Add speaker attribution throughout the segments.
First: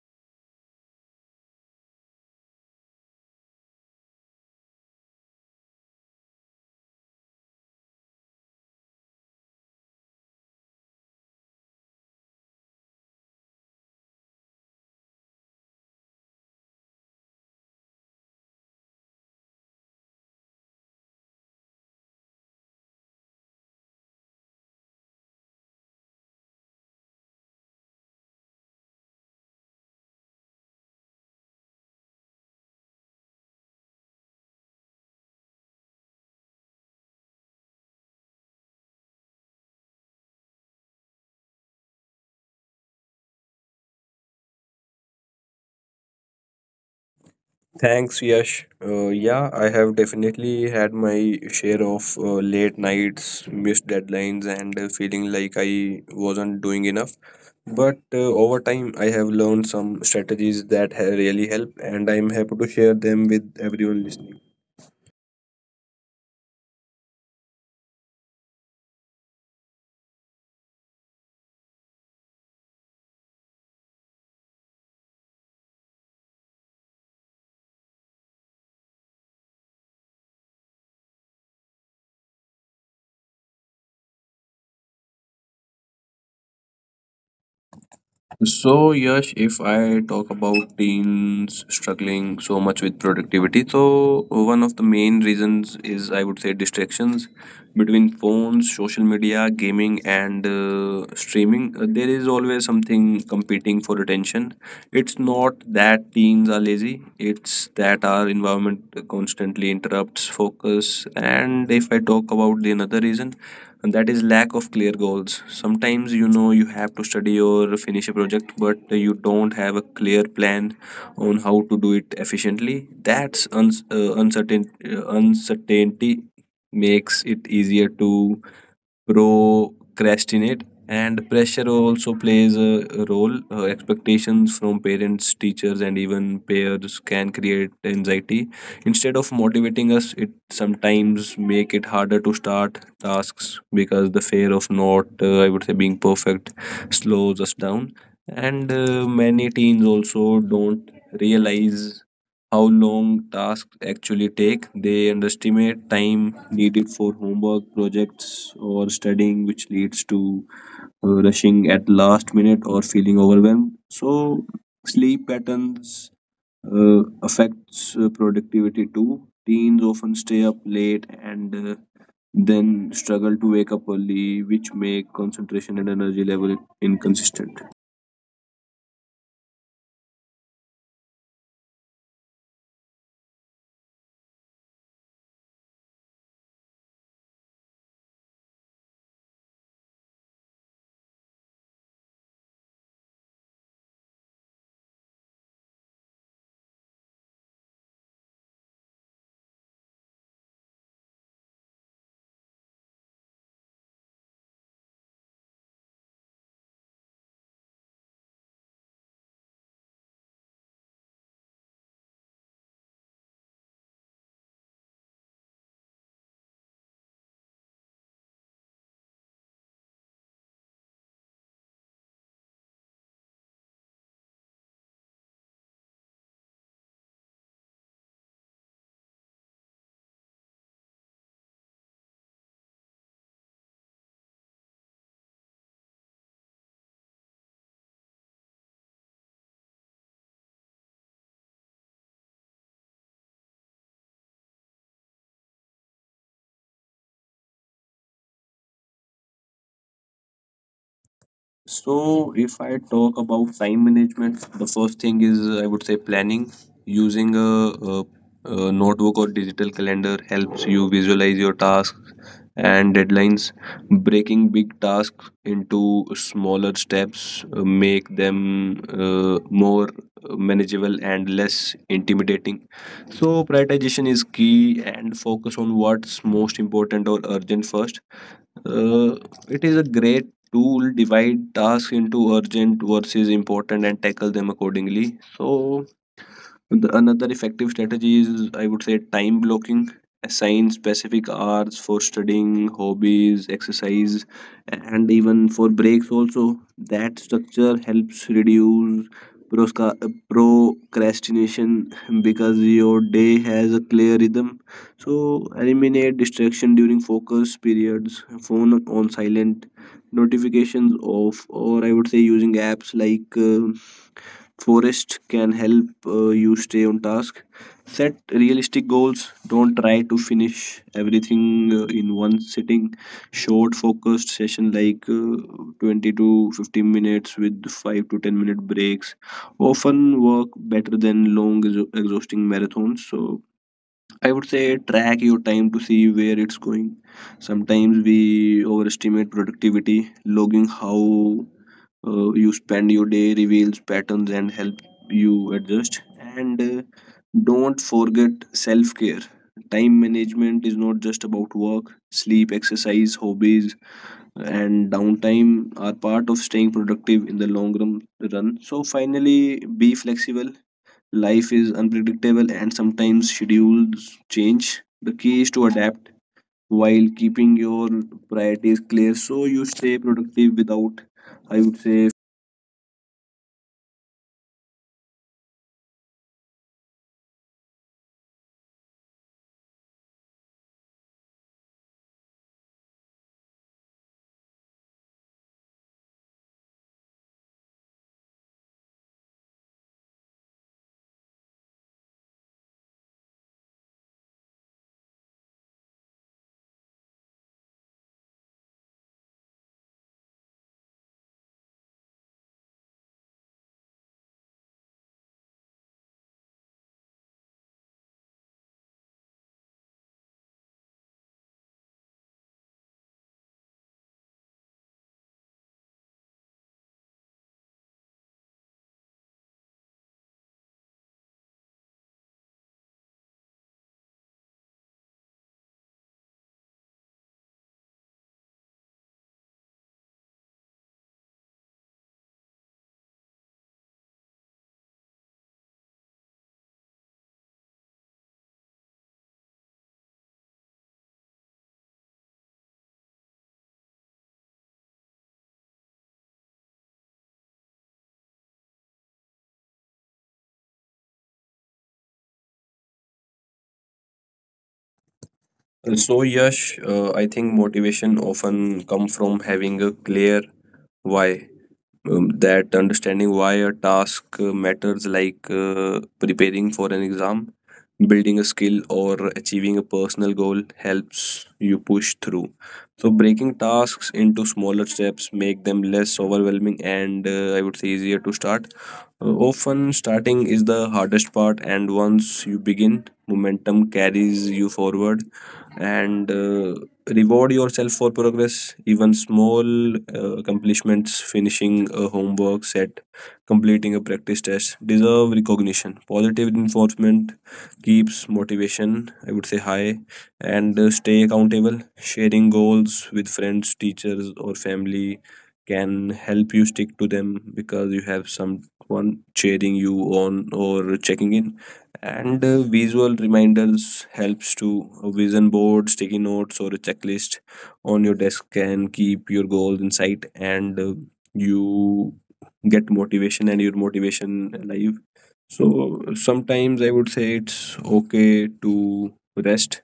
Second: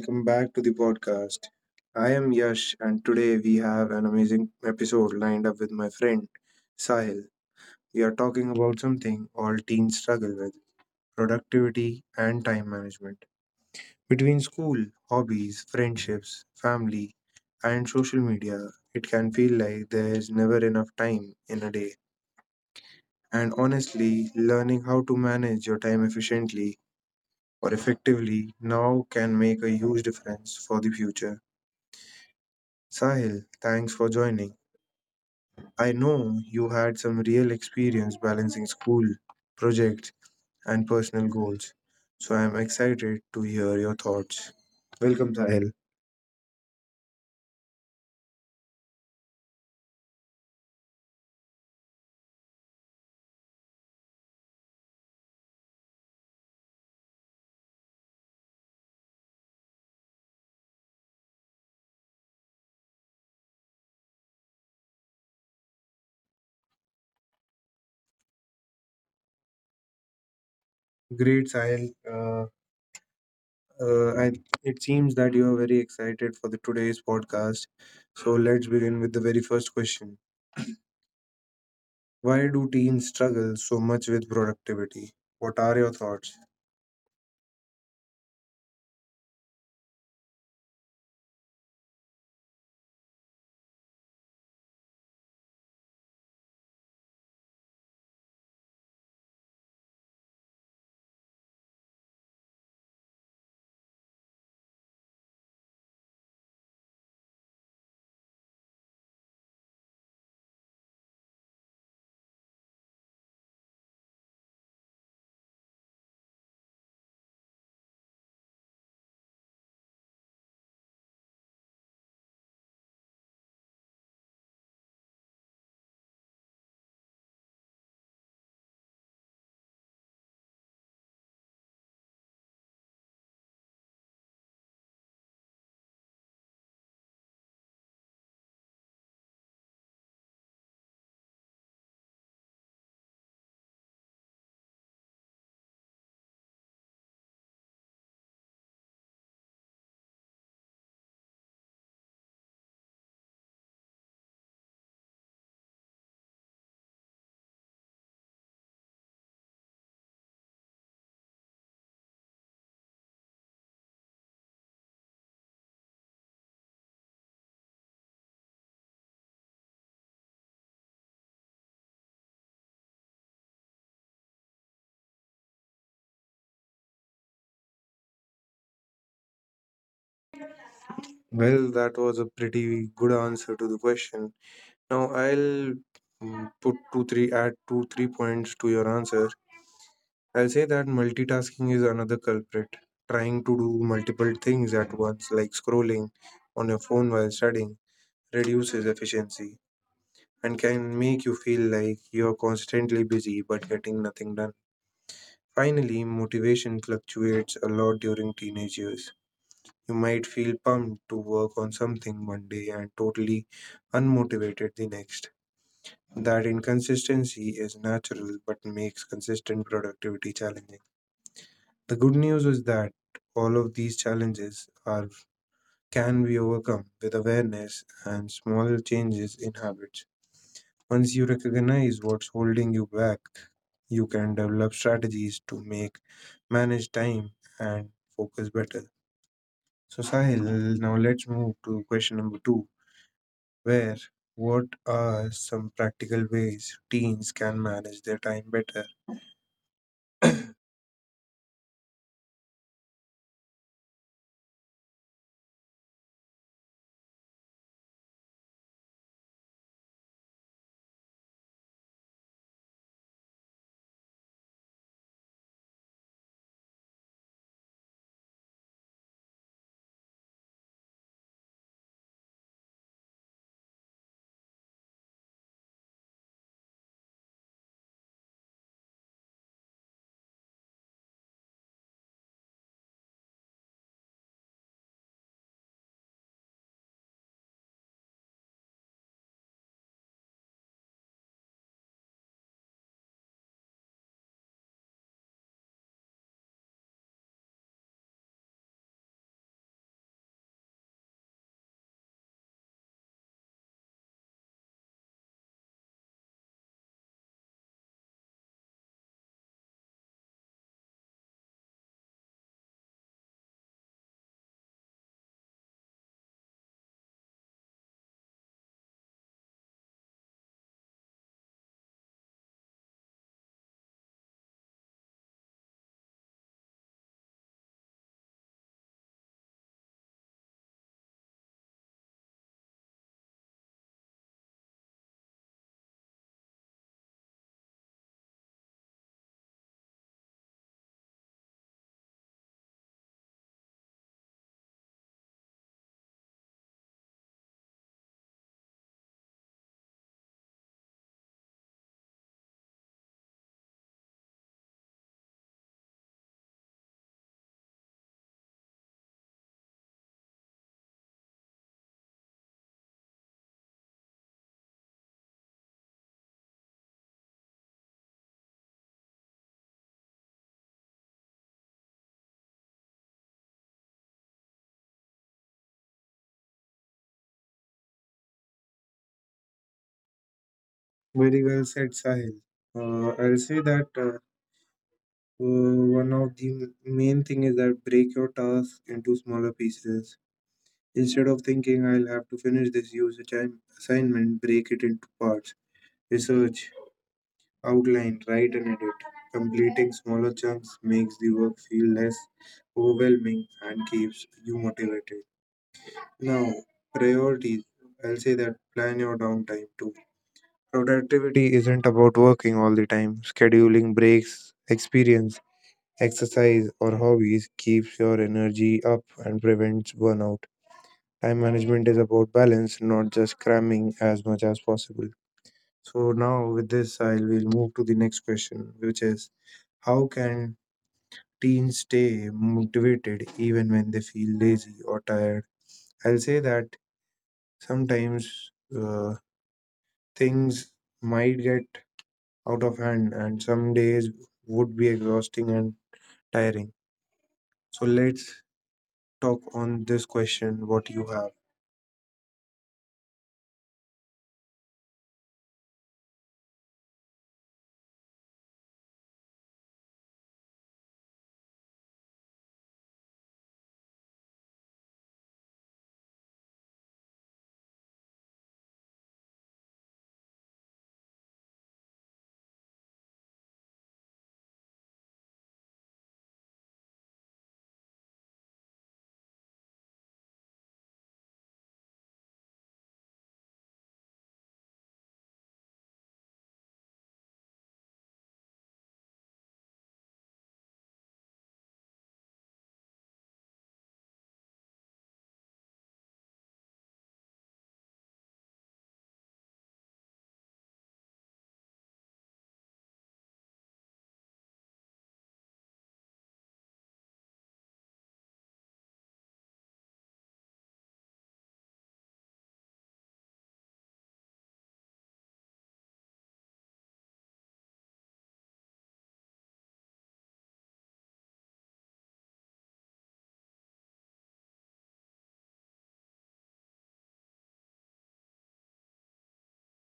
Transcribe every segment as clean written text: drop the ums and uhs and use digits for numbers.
Speaker 1: welcome back to the podcast. I am Yash, and today we have an amazing episode lined up with my friend Sahil. We are talking about something all teens struggle with: productivity and time management. Between school, hobbies, friendships, family, and social media, it can feel like there is never enough time in a day. And honestly, learning how to manage your time efficiently or effectively now can make a huge difference for the future. Sahil, thanks for joining. I know you had some real experience balancing school, projects, and personal goals, so I'm excited to hear your thoughts. Welcome, Sahil.
Speaker 2: Thanks, Yash. Yeah, I have definitely had my share of late nights, missed deadlines, and feeling like I wasn't doing enough. But over time, I have learned some strategies that really help, and I'm happy to share them with everyone listening.
Speaker 1: Great, Sahil. Uh, I, it seems that you are very excited for the today's podcast. So let's begin with the very first question. Why do teens struggle so much with productivity? What are your thoughts?
Speaker 2: So, Yash, if I talk about teens struggling so much with productivity, so one of the main reasons is, I would say, distractions between phones, social media, gaming, and streaming. There is always something competing for attention. It's not that teens are lazy, it's that our environment constantly interrupts focus. And if I talk about the another reason, and that is lack of clear goals. Sometimes you know you have to study or finish a project but you don't have a clear plan on how to do it efficiently. That's uns uncertain uncertainty makes it easier to procrastinate, and pressure also plays a role. Expectations from parents, teachers, and even peers can create anxiety. Instead of motivating us, it sometimes make it harder to start tasks, because the fear of not I would say being perfect slows us down. And many teens also don't realize how long tasks actually take. They underestimate time needed for homework, projects, or studying, which leads to rushing at last minute or feeling overwhelmed. So, sleep patterns affects productivity too. Teens often stay up late and then struggle to wake up early, which make concentration and energy level inconsistent.
Speaker 1: Well, that was a pretty good answer to the question. Now I'll put two three points to your answer. I'll say that multitasking is another culprit. Trying to do multiple things at once, like scrolling on your phone while studying, reduces efficiency and can make you feel like you're constantly busy but getting nothing done. Finally, motivation fluctuates a lot during teenage years. You might feel pumped to work on something one day and totally unmotivated the next. That inconsistency is natural, but makes consistent productivity challenging. The good news is that all of these challenges are can be overcome with awareness and small changes in habits. Once you recognize what's holding you back, you can develop strategies to make manage time and focus better. So Sahil, now let's move to question number two, where what are some practical ways teens can manage their time better?
Speaker 2: So, if I talk about time management, the first thing is, I would say, planning. Using a, a notebook or digital calendar helps you visualize your tasks and deadlines. Breaking big tasks into smaller steps make them more manageable and less intimidating. So, prioritization is key, and focus on what's most important or urgent first. uh, it is a great tool. Divide tasks into urgent versus important and tackle them accordingly. So another effective strategy is, I would say, time blocking. Assign specific hours for studying, hobbies, exercise, and even for breaks also. That structure helps reduce prosca- procrastination because your day has a clear rhythm. So eliminate distraction during focus periods, phone on silent, notifications off, or I would say using apps like Forest can help you stay on task. Set realistic goals. Don't try to finish everything in one sitting. Short, focused session like 20 to 15 minutes with 5 to 10 minute breaks often work better than long, exhausting marathons. So, I would say track your time to see where it's going. Sometimes we overestimate productivity. Logging how you spend your day reveals patterns and help you adjust. And don't forget self care. Time management is not just about work. Sleep, exercise, hobbies, and downtime are part of staying productive in the long run. So finally, be flexible. Life is unpredictable and sometimes schedules change. The key is to adapt while keeping your priorities clear, so you stay productive without, I would say.
Speaker 1: Very well said, Sahil. I'll say that one of the main thing is that break your task into smaller pieces. Instead of thinking I'll have to finish this usage assignment, break it into parts. Research, outline, write and edit. Completing smaller chunks makes the work feel less overwhelming and keeps you motivated. Now, priorities. I'll say that plan your downtime too. Productivity isn't about working all the time. Scheduling breaks, experience, exercise, or hobbies keeps your energy up and prevents burnout. Time management is about balance, not just cramming as much as possible. So, now with this, I will move to the next question, which is how can teens stay motivated even when they feel lazy or tired? I'll say that sometimes things might get out of hand, and some days would be exhausting and tiring. So let's talk on this question what you have.
Speaker 2: So Yash, I think motivation often come from having a clear why. That understanding why a task matters, like preparing for an exam, building a skill, or achieving a personal goal, helps you push through. So breaking tasks into smaller steps make them less overwhelming and I would say easier to start. Often starting is the hardest part, and once you begin, momentum carries you forward. And reward yourself for progress, even small accomplishments. Finishing a homework set, completing a practice test, deserve recognition. Positive reinforcement keeps motivation, I would say, high. And stay accountable. Sharing goals with friends, teachers, or family can help you stick to them, because you have someone cheering you on or checking in. And visual reminders helps. To a vision board, sticky notes, or a checklist on your desk can keep your goals in sight, and you get motivation and your motivation alive. So sometimes I would say it's okay to rest.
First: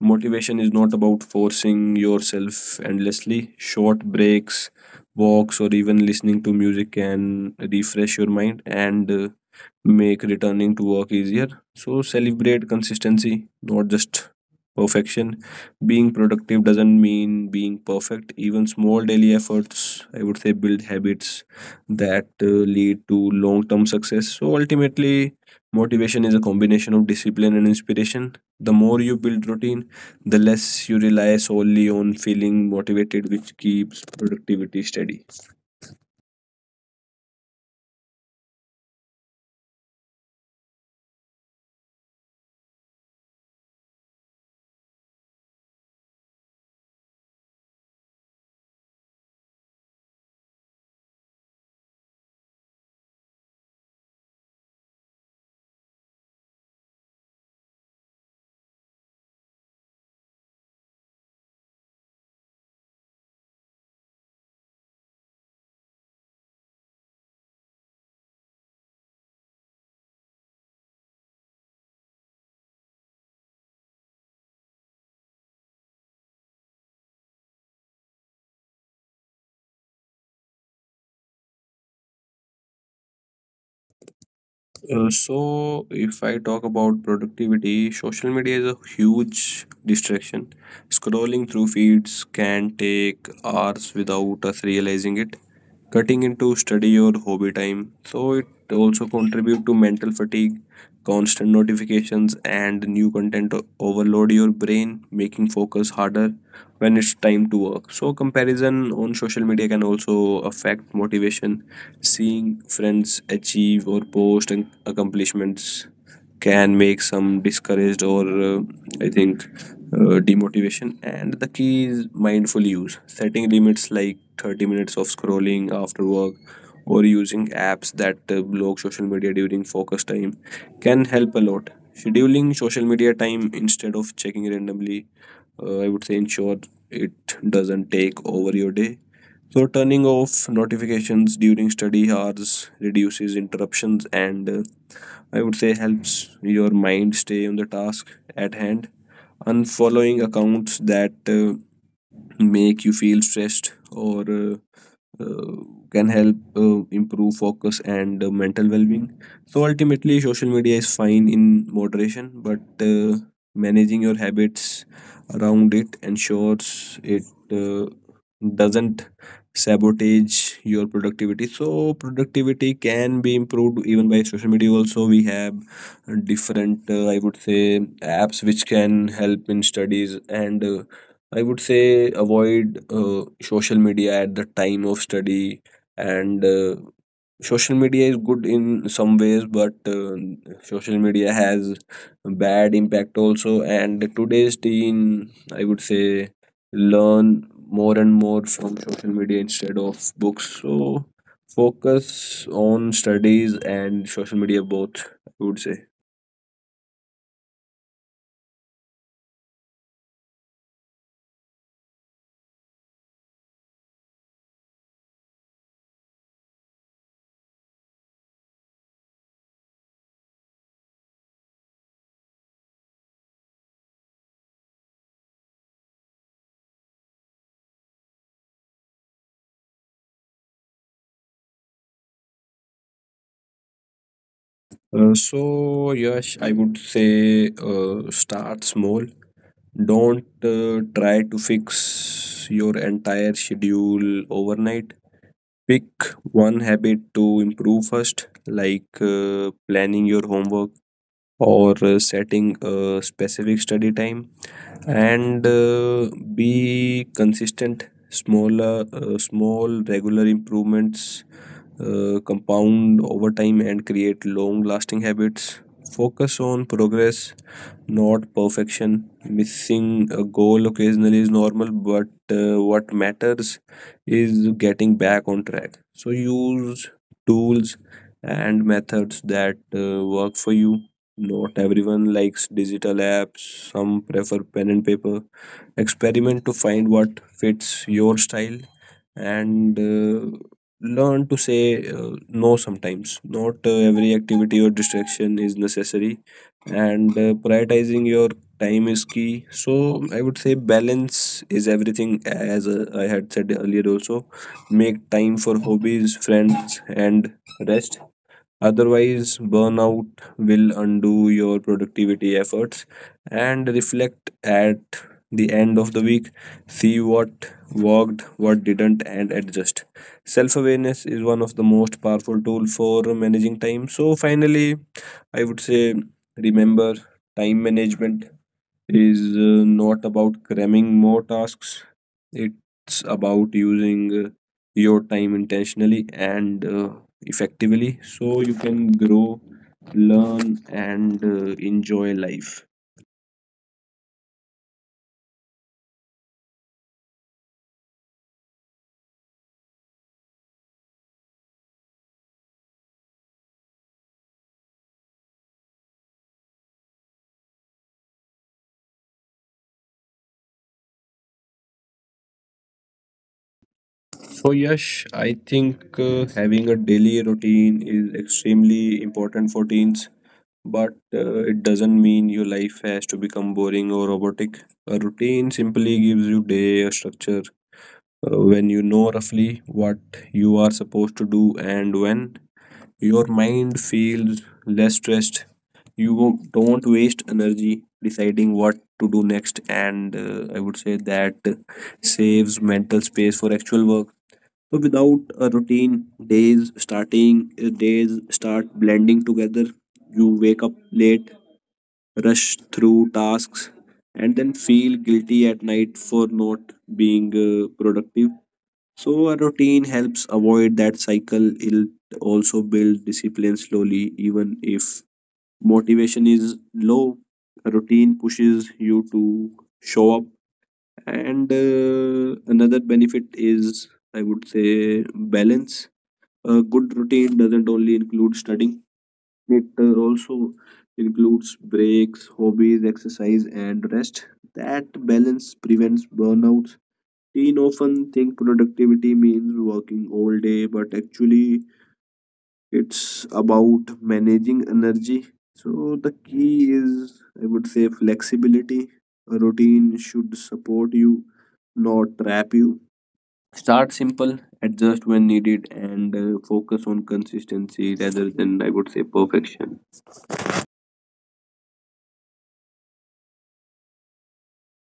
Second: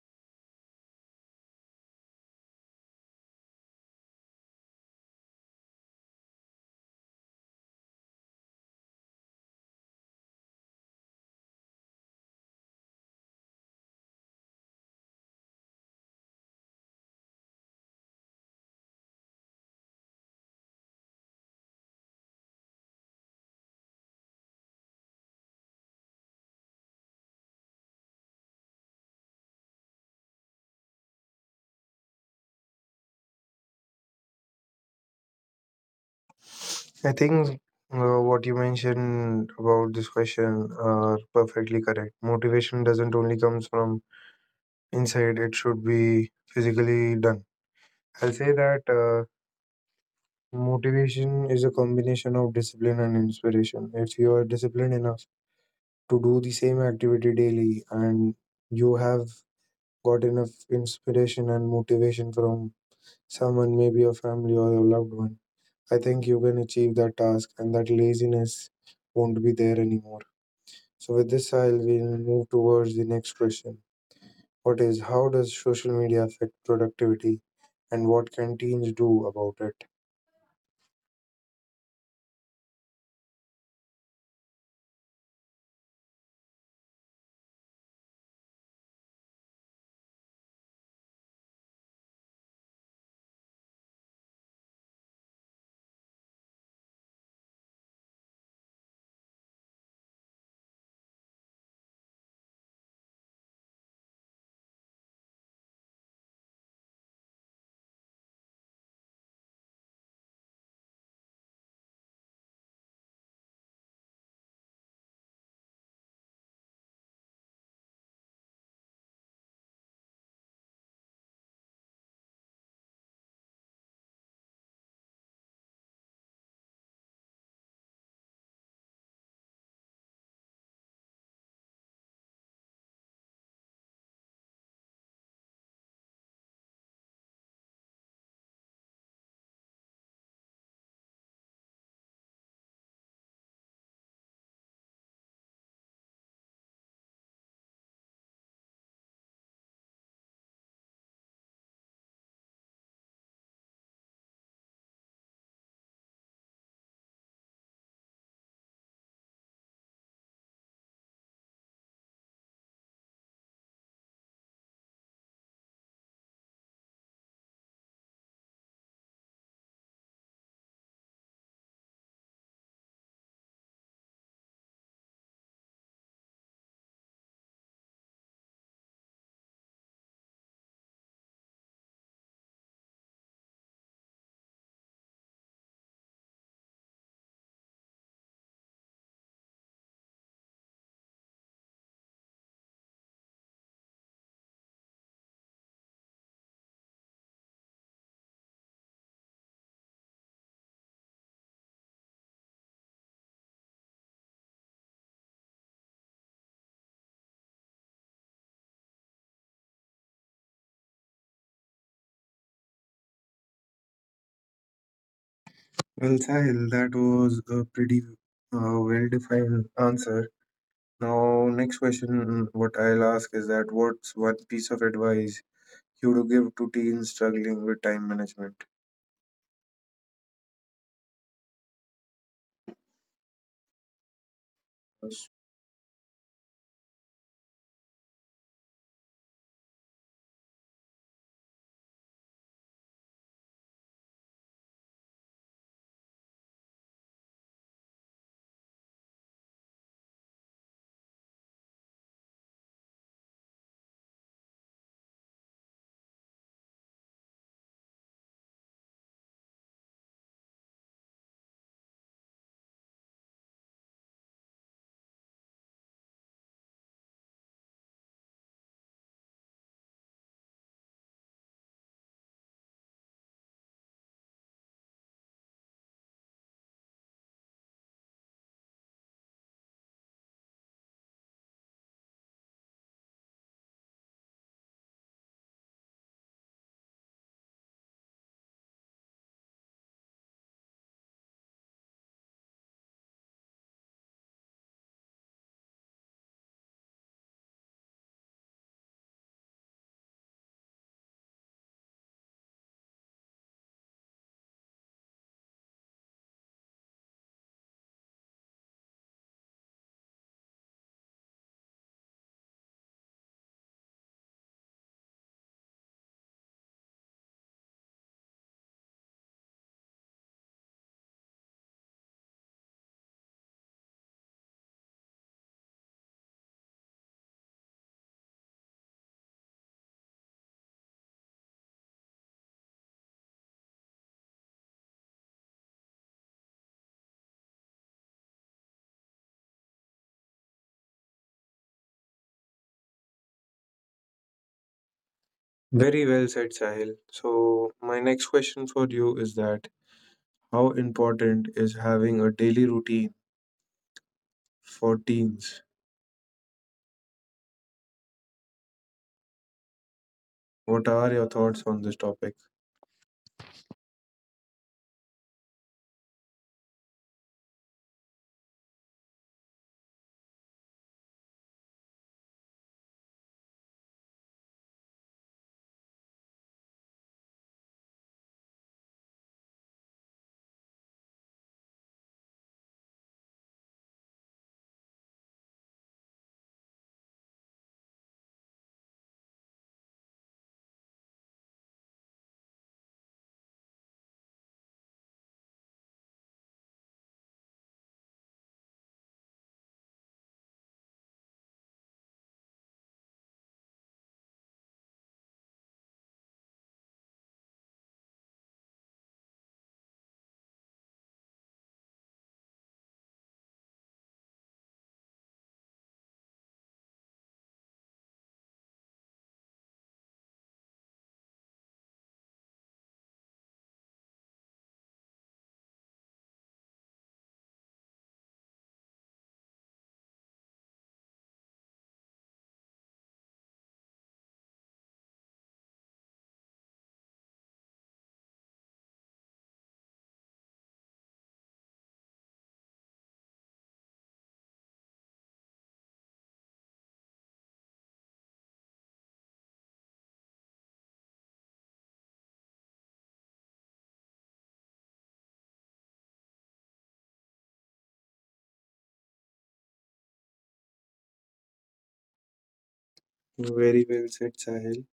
Speaker 2: Motivation is not about forcing yourself endlessly. Short breaks, walks, or even listening to music can refresh your mind and make returning to work easier. So, celebrate consistency, not just perfection. Being productive doesn't mean being perfect. Even small daily efforts, I would say, build habits that lead to long term success. So, ultimately, motivation is a combination of discipline and inspiration. The more you build routine, the less you rely solely on feeling motivated, which keeps productivity steady.
Speaker 1: I think what you mentioned about this question are perfectly correct. Motivation doesn't only comes from inside, it should be physically done. I'll say that motivation is a combination of discipline and inspiration. If you are disciplined enough to do the same activity daily and you have got enough inspiration and motivation from someone, maybe your family or your loved one, I think you can achieve that task and that laziness won't be there anymore. So, with this, I'll we'll move towards the next question. What is how does social media affect productivity and what can teens do about it?
Speaker 2: So, if I talk about productivity, social media is a huge distraction. Scrolling through feeds can take hours without us realizing it, cutting into study or hobby time. So, it also contribute to mental fatigue. Constant notifications and new content overload your brain, making focus harder when it's time to work. So, comparison on social media can also affect motivation. Seeing friends achieve or post accomplishments can make some discouraged or I think demotivation. And the key is mindful use, setting limits like 30 minutes of scrolling after work or using apps that block social media during focus time can help a lot. Scheduling social media time instead of checking randomly, I would say ensure it doesn't take over your day. So turning off notifications during study hours reduces interruptions, and I would say helps your mind stay on the task at hand. Unfollowing accounts that make you feel stressed or uh, can help improve focus and mental well-being. So ultimately social media is fine in moderation, but uh, managing your habits around it ensures it uh, doesn't sabotage your productivity. So productivity can be improved even by social media also. We have different I would say apps which can help in studies, and I would say avoid social media at the time of study, and social media is good in some ways, but social media has bad impact also. And today's teen, I would say, learn more and more from social media instead of books. So focus on studies and social media both, I would say.
Speaker 1: Well, Sahil, that was a pretty well-defined answer. Now, next question, what I'll ask is that what's one piece of advice you to give to teens struggling with time management. Yes.
Speaker 2: So yes, I would say start small. Don't try to fix your entire schedule overnight. Pick one habit to improve first, like planning your homework or setting a specific study time, and be consistent. Small, regular improvements compound over time and create long-lasting habits. Focus on progress, not perfection. Missing a goal occasionally is normal, but what matters is getting back on track. So use tools and methods that work for you. Not everyone likes digital apps, some prefer pen and paper. Experiment to find what fits your style, and learn to say no sometimes. Not every activity or distraction is necessary, and prioritizing your time is key. So I would say balance is everything. As I had said earlier also, make time for hobbies, friends, and rest. Otherwise, burnout will undo your productivity efforts. And reflect at the end of the week. See what worked, what didn't, and adjust. Self awareness is one of the most powerful tools for managing time. So, finally, I would say remember time management is not about cramming more tasks. It's about using your time intentionally and effectively, so you can grow, learn, and enjoy life.
Speaker 1: Very well said, Sahil. So, my next question for you is that how important is having a daily routine for teens? What are your thoughts on this topic?
Speaker 2: So, Yash, I think having a daily routine is extremely important for teens, but it doesn't mean your life has to become boring or robotic. A routine simply gives you day a structure. When you know roughly what you are supposed to do and when, your mind feels less stressed. You don't waste energy deciding what to do next, and I would say that saves mental space for actual work. So without a routine, days start blending together. You wake up late, rush through tasks, and then feel guilty at night for not being productive. So a routine helps avoid that cycle. It also builds discipline slowly. Even if motivation is low, a routine pushes you to show up. And another benefit is, I would say, balance. A good routine doesn't only include studying; it also includes breaks, hobbies, exercise, and rest. That balance prevents burnout. Teen often think productivity means working all day, but actually it's about managing energy. So the key is, I would say, flexibility. A routine should support you, not trap you. Start simple, adjust when needed, and focus on consistency rather than, I would say, perfection.
Speaker 1: Very well said, Sahil.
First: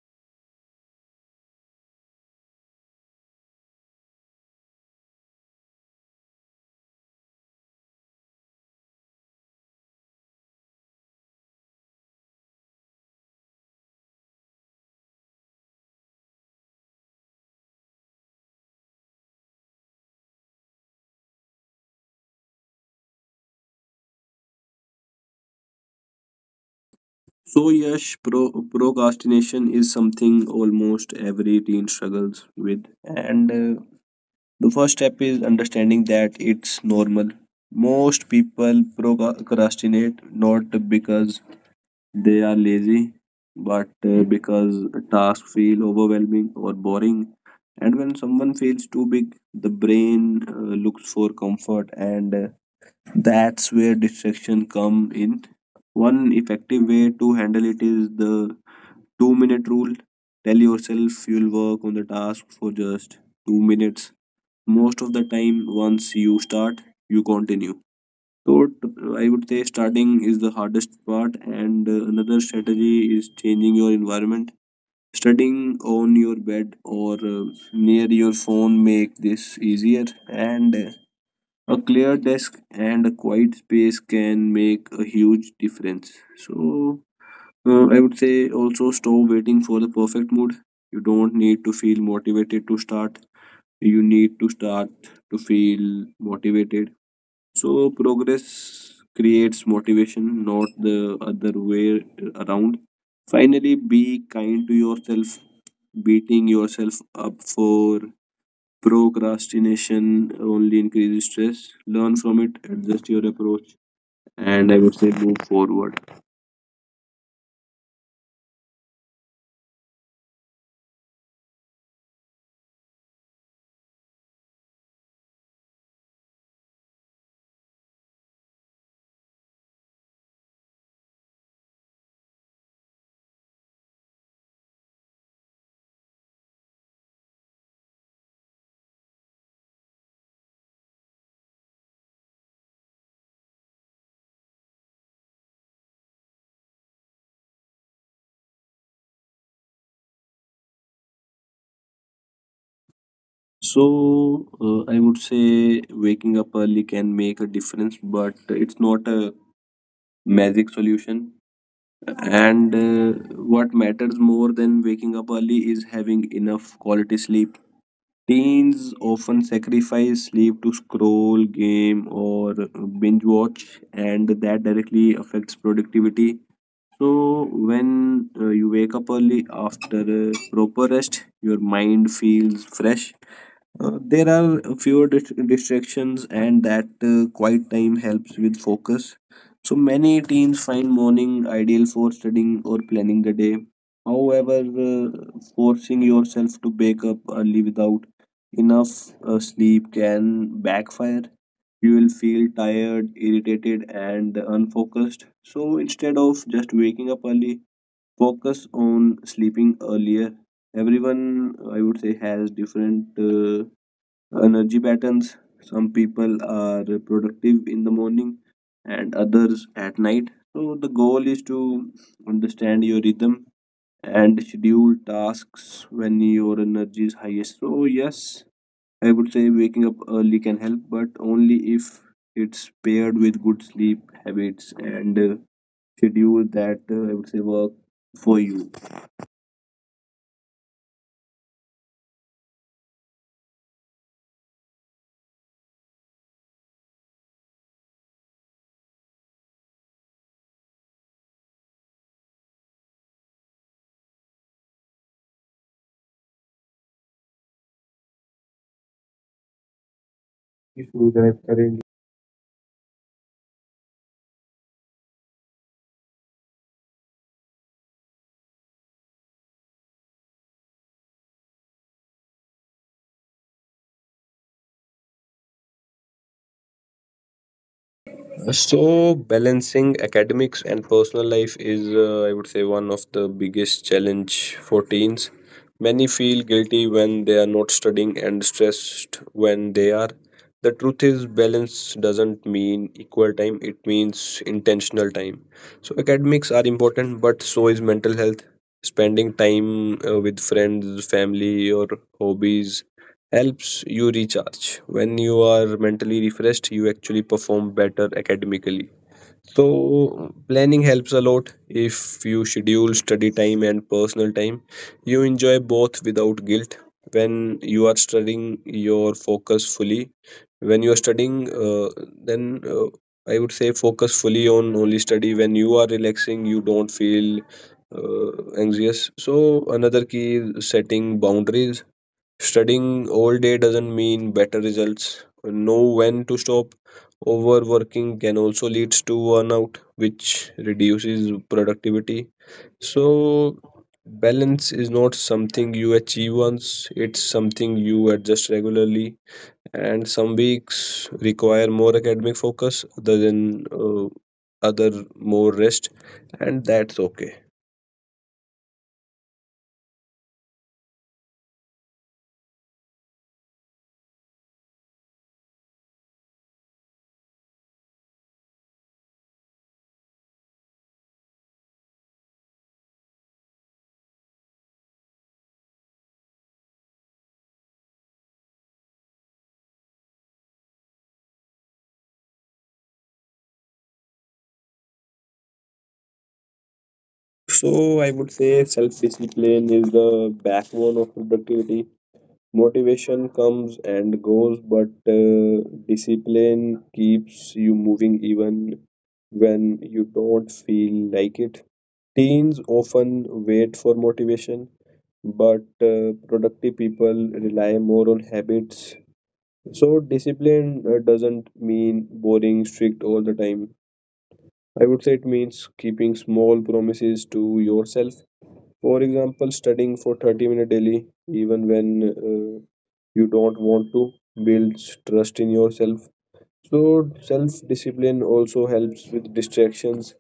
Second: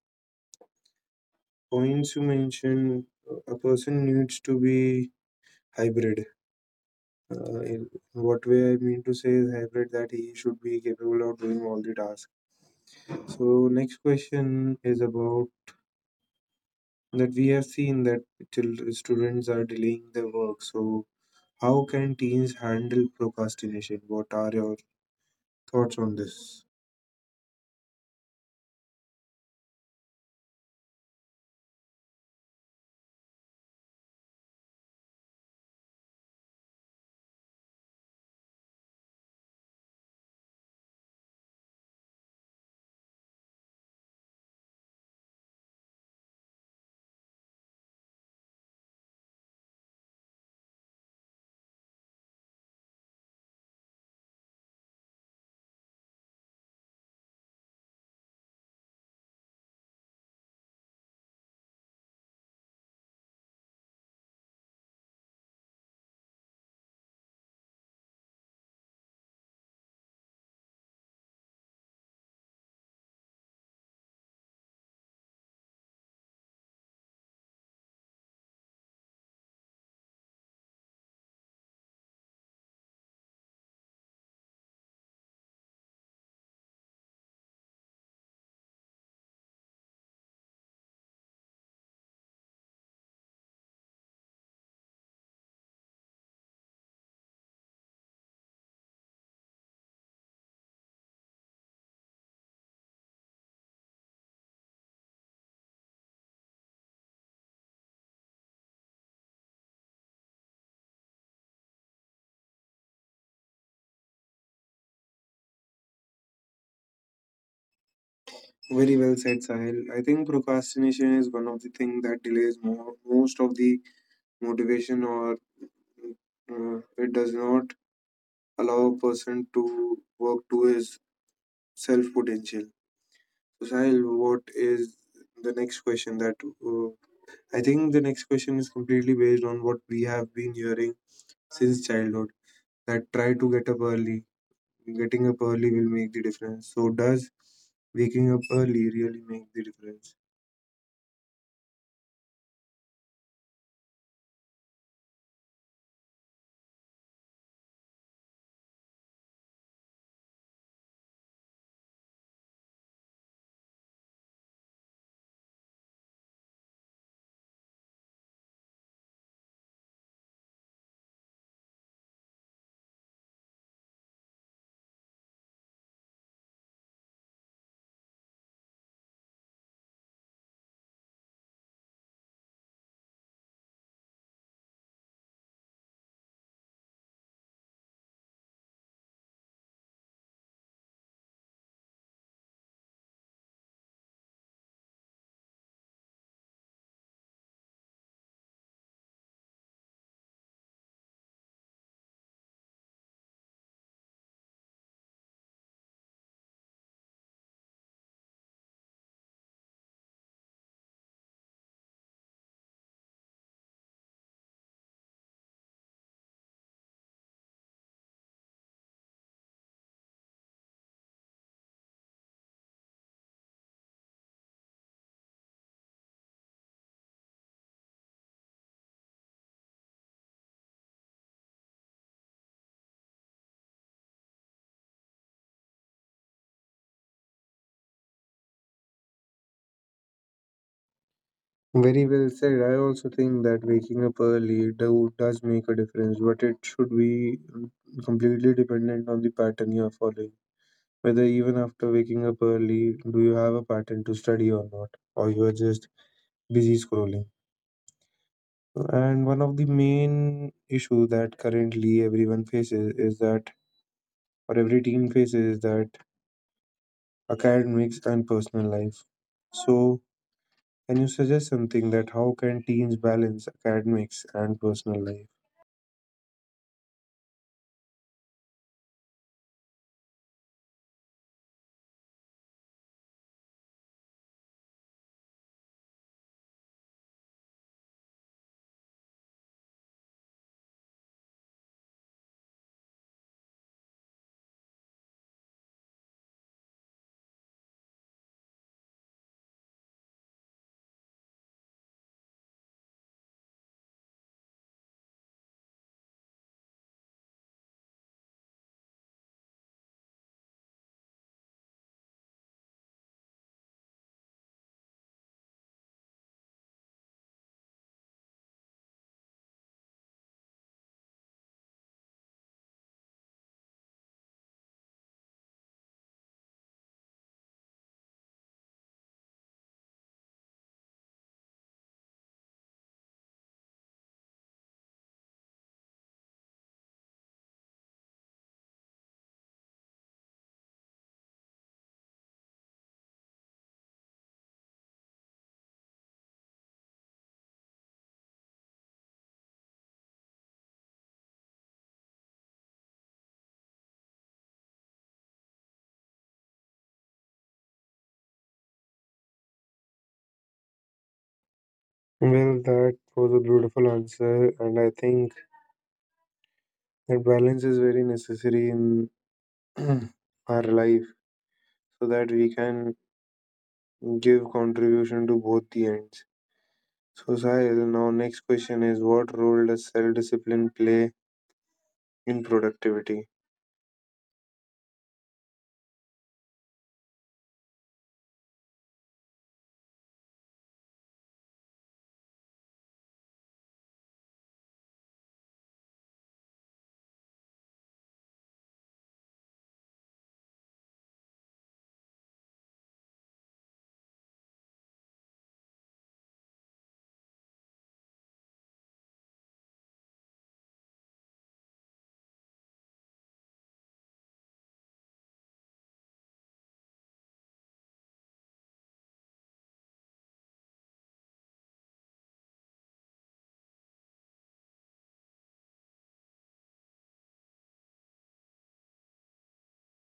Speaker 1: Points you mentioned, a person needs to be hybrid. In what way I mean to say is hybrid that he should be capable of doing all the tasks. So, next question is about that we have seen that children, students are delaying their work. So, how can teens handle procrastination? What are your thoughts on this?
Speaker 2: So, yes, procrastination is something almost every teen struggles with, and the first step is understanding that it's normal. Most people procrastinate not because they are lazy, but because tasks feel overwhelming or boring. And when someone feels too big, the brain looks for comfort, and that's where distraction come in. One effective way to handle it is the 2 minute rule. Tell yourself you'll work on the task for just 2 minutes. Most of the time, once you start, you continue. So t- i would say starting is the hardest part, and another strategy is changing your environment. Studying on your bed or near your phone make this easier, and a clear desk and a quiet space can make a huge difference. So uh, i would say also stop waiting for the perfect mood. You don't need to feel motivated to start. You need to start to feel motivated. So progress creates motivation, not the other way around. Finally, be kind to yourself. Beating yourself up for procrastination only increases stress. Learn from it, adjust your approach, and I would say move forward.
Speaker 1: Very well said, Sahil. I think procrastination is one of the things that delays most of the motivation, or it does not allow a person to work to his self potential. So, Sahil, what is the next question that uh, I think the next question is completely based on what we have been hearing since childhood that try to get up early. Getting up early will make the difference. So does waking up early really make the difference?
Speaker 2: I would say waking up early can make a difference, but it's not a magic solution. And what matters more than waking up early is having enough quality sleep. Teens often sacrifice sleep to scroll, game, or binge watch, and that directly affects productivity. So, when you wake up early after proper rest, your mind feels fresh. There are fewer distractions, and that quiet time helps with focus. So many teens find morning ideal for studying or planning the day. However, forcing yourself to wake up early without enough sleep can backfire. You will feel tired, irritated, and unfocused. So instead of just waking up early, focus on sleeping earlier. Everyone, I would say, has different energy patterns. Some people are productive in the morning and others at night. So, the goal is to understand your rhythm and schedule tasks when your energy is highest. So, yes, I would say waking up early can help, but only if it's paired with good sleep habits and schedule that I would say work for you.
Speaker 1: Very well said. I also think that waking up early does make a difference, but it should be completely dependent on the pattern you are following. Whether even after waking up early, do you have a pattern to study or not, or you are just busy scrolling. And one of the main issue
Speaker 2: Issue that
Speaker 1: that
Speaker 2: currently
Speaker 1: currently everyone faces is that, or every team faces is that academics, and personal life. So, can you suggest something that how can teens balance academics and personal life?
Speaker 2: So, balancing academics and personal life is, I would say, one of the biggest challenge for teens. Many feel guilty when they are not studying and stressed when they are. The truth is, balance doesn't mean equal time, it means intentional time. So, academics are important, but so is mental health. Spending time with friends, family, or hobbies helps you recharge. When you are mentally refreshed, you actually perform better academically. So, planning helps a lot. If you schedule study time and personal time, you enjoy both without guilt. When you are studying, your focus fully. When you are studying, then I would say focus fully on only study. When you are relaxing, you don't feel anxious. So, another key is setting boundaries. Studying all day doesn't mean better results. Know when to stop. Overworking can also lead to burnout, which reduces productivity. So, balance is not something you achieve once, it's something you adjust regularly. And some weeks require more academic focus, other than other more rest, and that's okay.
Speaker 1: Well, that was a beautiful answer, and I think that balance is very necessary in our life so that we can give contribution to both the ends. So, Sahil, now next question is what role does self discipline play in productivity?
Speaker 2: So I would say self discipline is the backbone of productivity. Motivation comes and goes, but discipline keeps you moving even when you don't feel like it. Teens often wait for motivation, but productive people rely more on habits. So, discipline doesn't mean boring strict all the time. I would say it means keeping small promises to yourself. For example, studying for 30 minutes daily, even when you don't want to, builds trust in yourself. So, self discipline also helps with distractions.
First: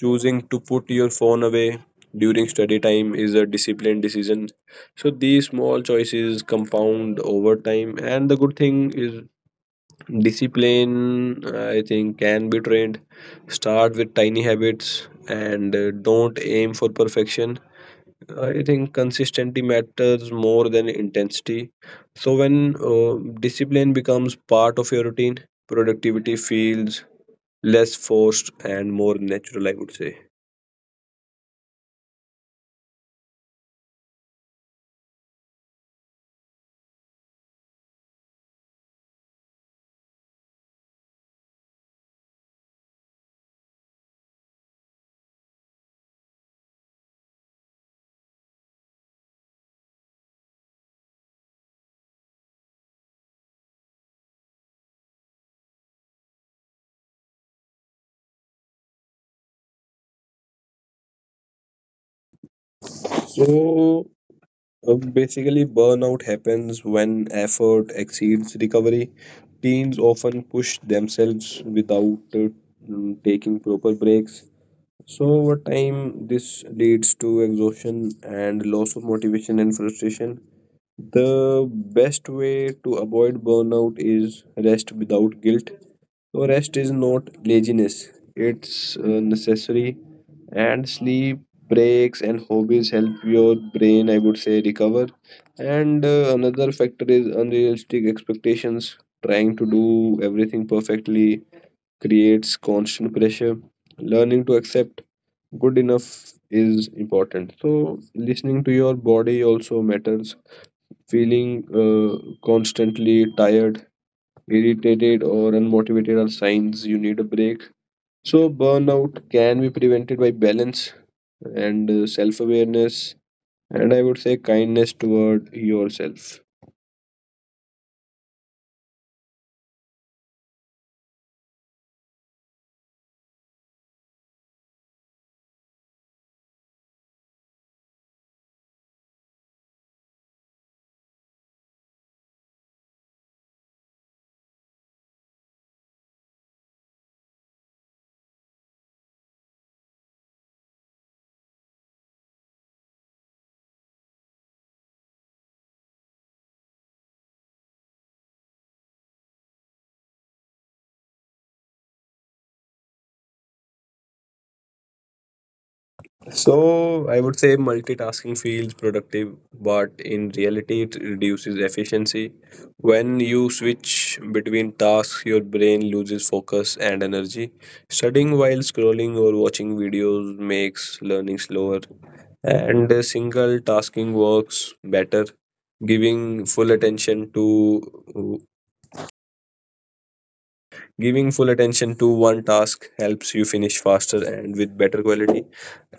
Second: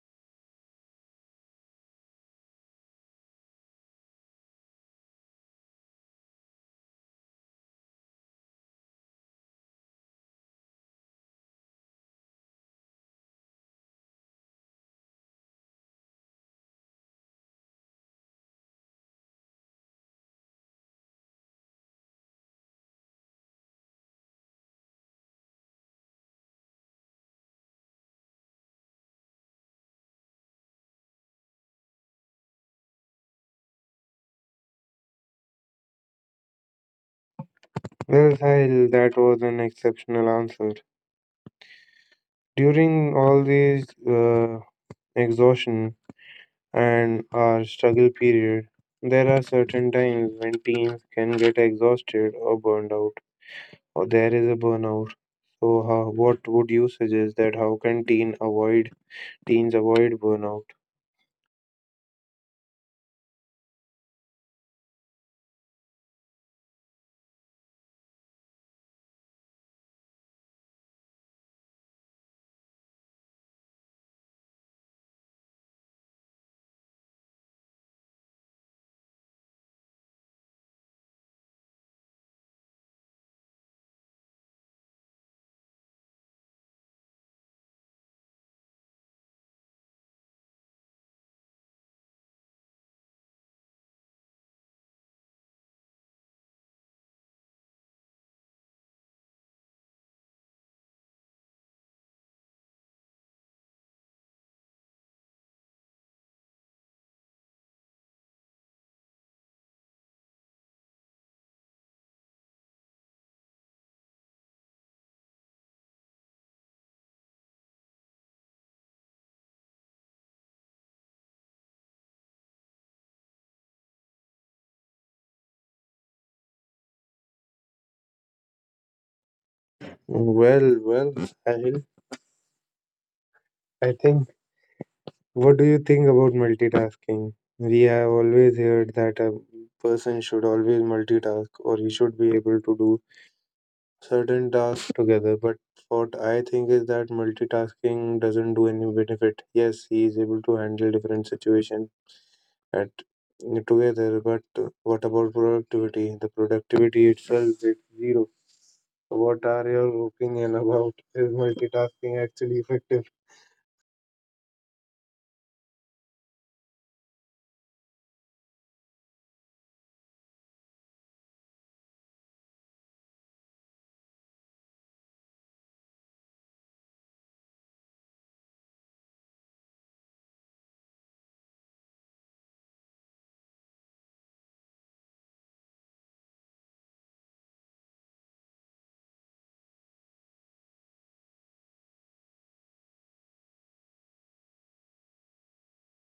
Speaker 2: Choosing to put your phone away during study time is a disciplined decision. So, these small choices compound over time. And the good thing is, discipline, I think, can be trained. Start with tiny habits, and don't aim for perfection. I think consistency matters more than intensity. So when discipline becomes part of your routine, productivity feels less forced and more natural, I would say.
Speaker 1: Well, Sahil, that was an exceptional answer. During all these exhaustion, and our struggle period. There are certain times when teens can get exhausted or burned out, or there is a burnout. So, how, what would you suggest that how can teens avoid burnout?
Speaker 2: So basically, burnout happens when effort exceeds recovery. Teens often push themselves without taking proper breaks. So over time, this leads to exhaustion and loss of motivation and frustration. The best way to avoid burnout is rest without guilt. So, rest is not laziness, it's necessary. And sleep, breaks, and hobbies help your brain, I would say, recover. And another factor is unrealistic expectations. Trying to do everything perfectly creates constant pressure. Learning to accept good enough is important. So, listening to your body also matters. Feeling uh, constantly tired, irritated, or unmotivated are signs you need a break. So, burnout can be prevented by balance and self awareness, and I would say kindness toward yourself.
Speaker 1: Well, well, Sahil, I think. What do you think about multitasking? We have always heard that a person should always multitask, or he should be able to do certain tasks together. But what I think is that multitasking doesn't do any benefit. Yes, he is able to handle different situation at together. But what about productivity? The productivity itself is zero. So, what are your opinion about is multitasking actually effective?
Speaker 2: So I would say multitasking feels productive, but in reality, it reduces efficiency. When you switch between tasks, your brain loses focus and energy. Studying while scrolling or watching videos makes learning slower, and a single tasking works better. Giving full attention to Giving full attention to one task helps you finish faster and with better quality.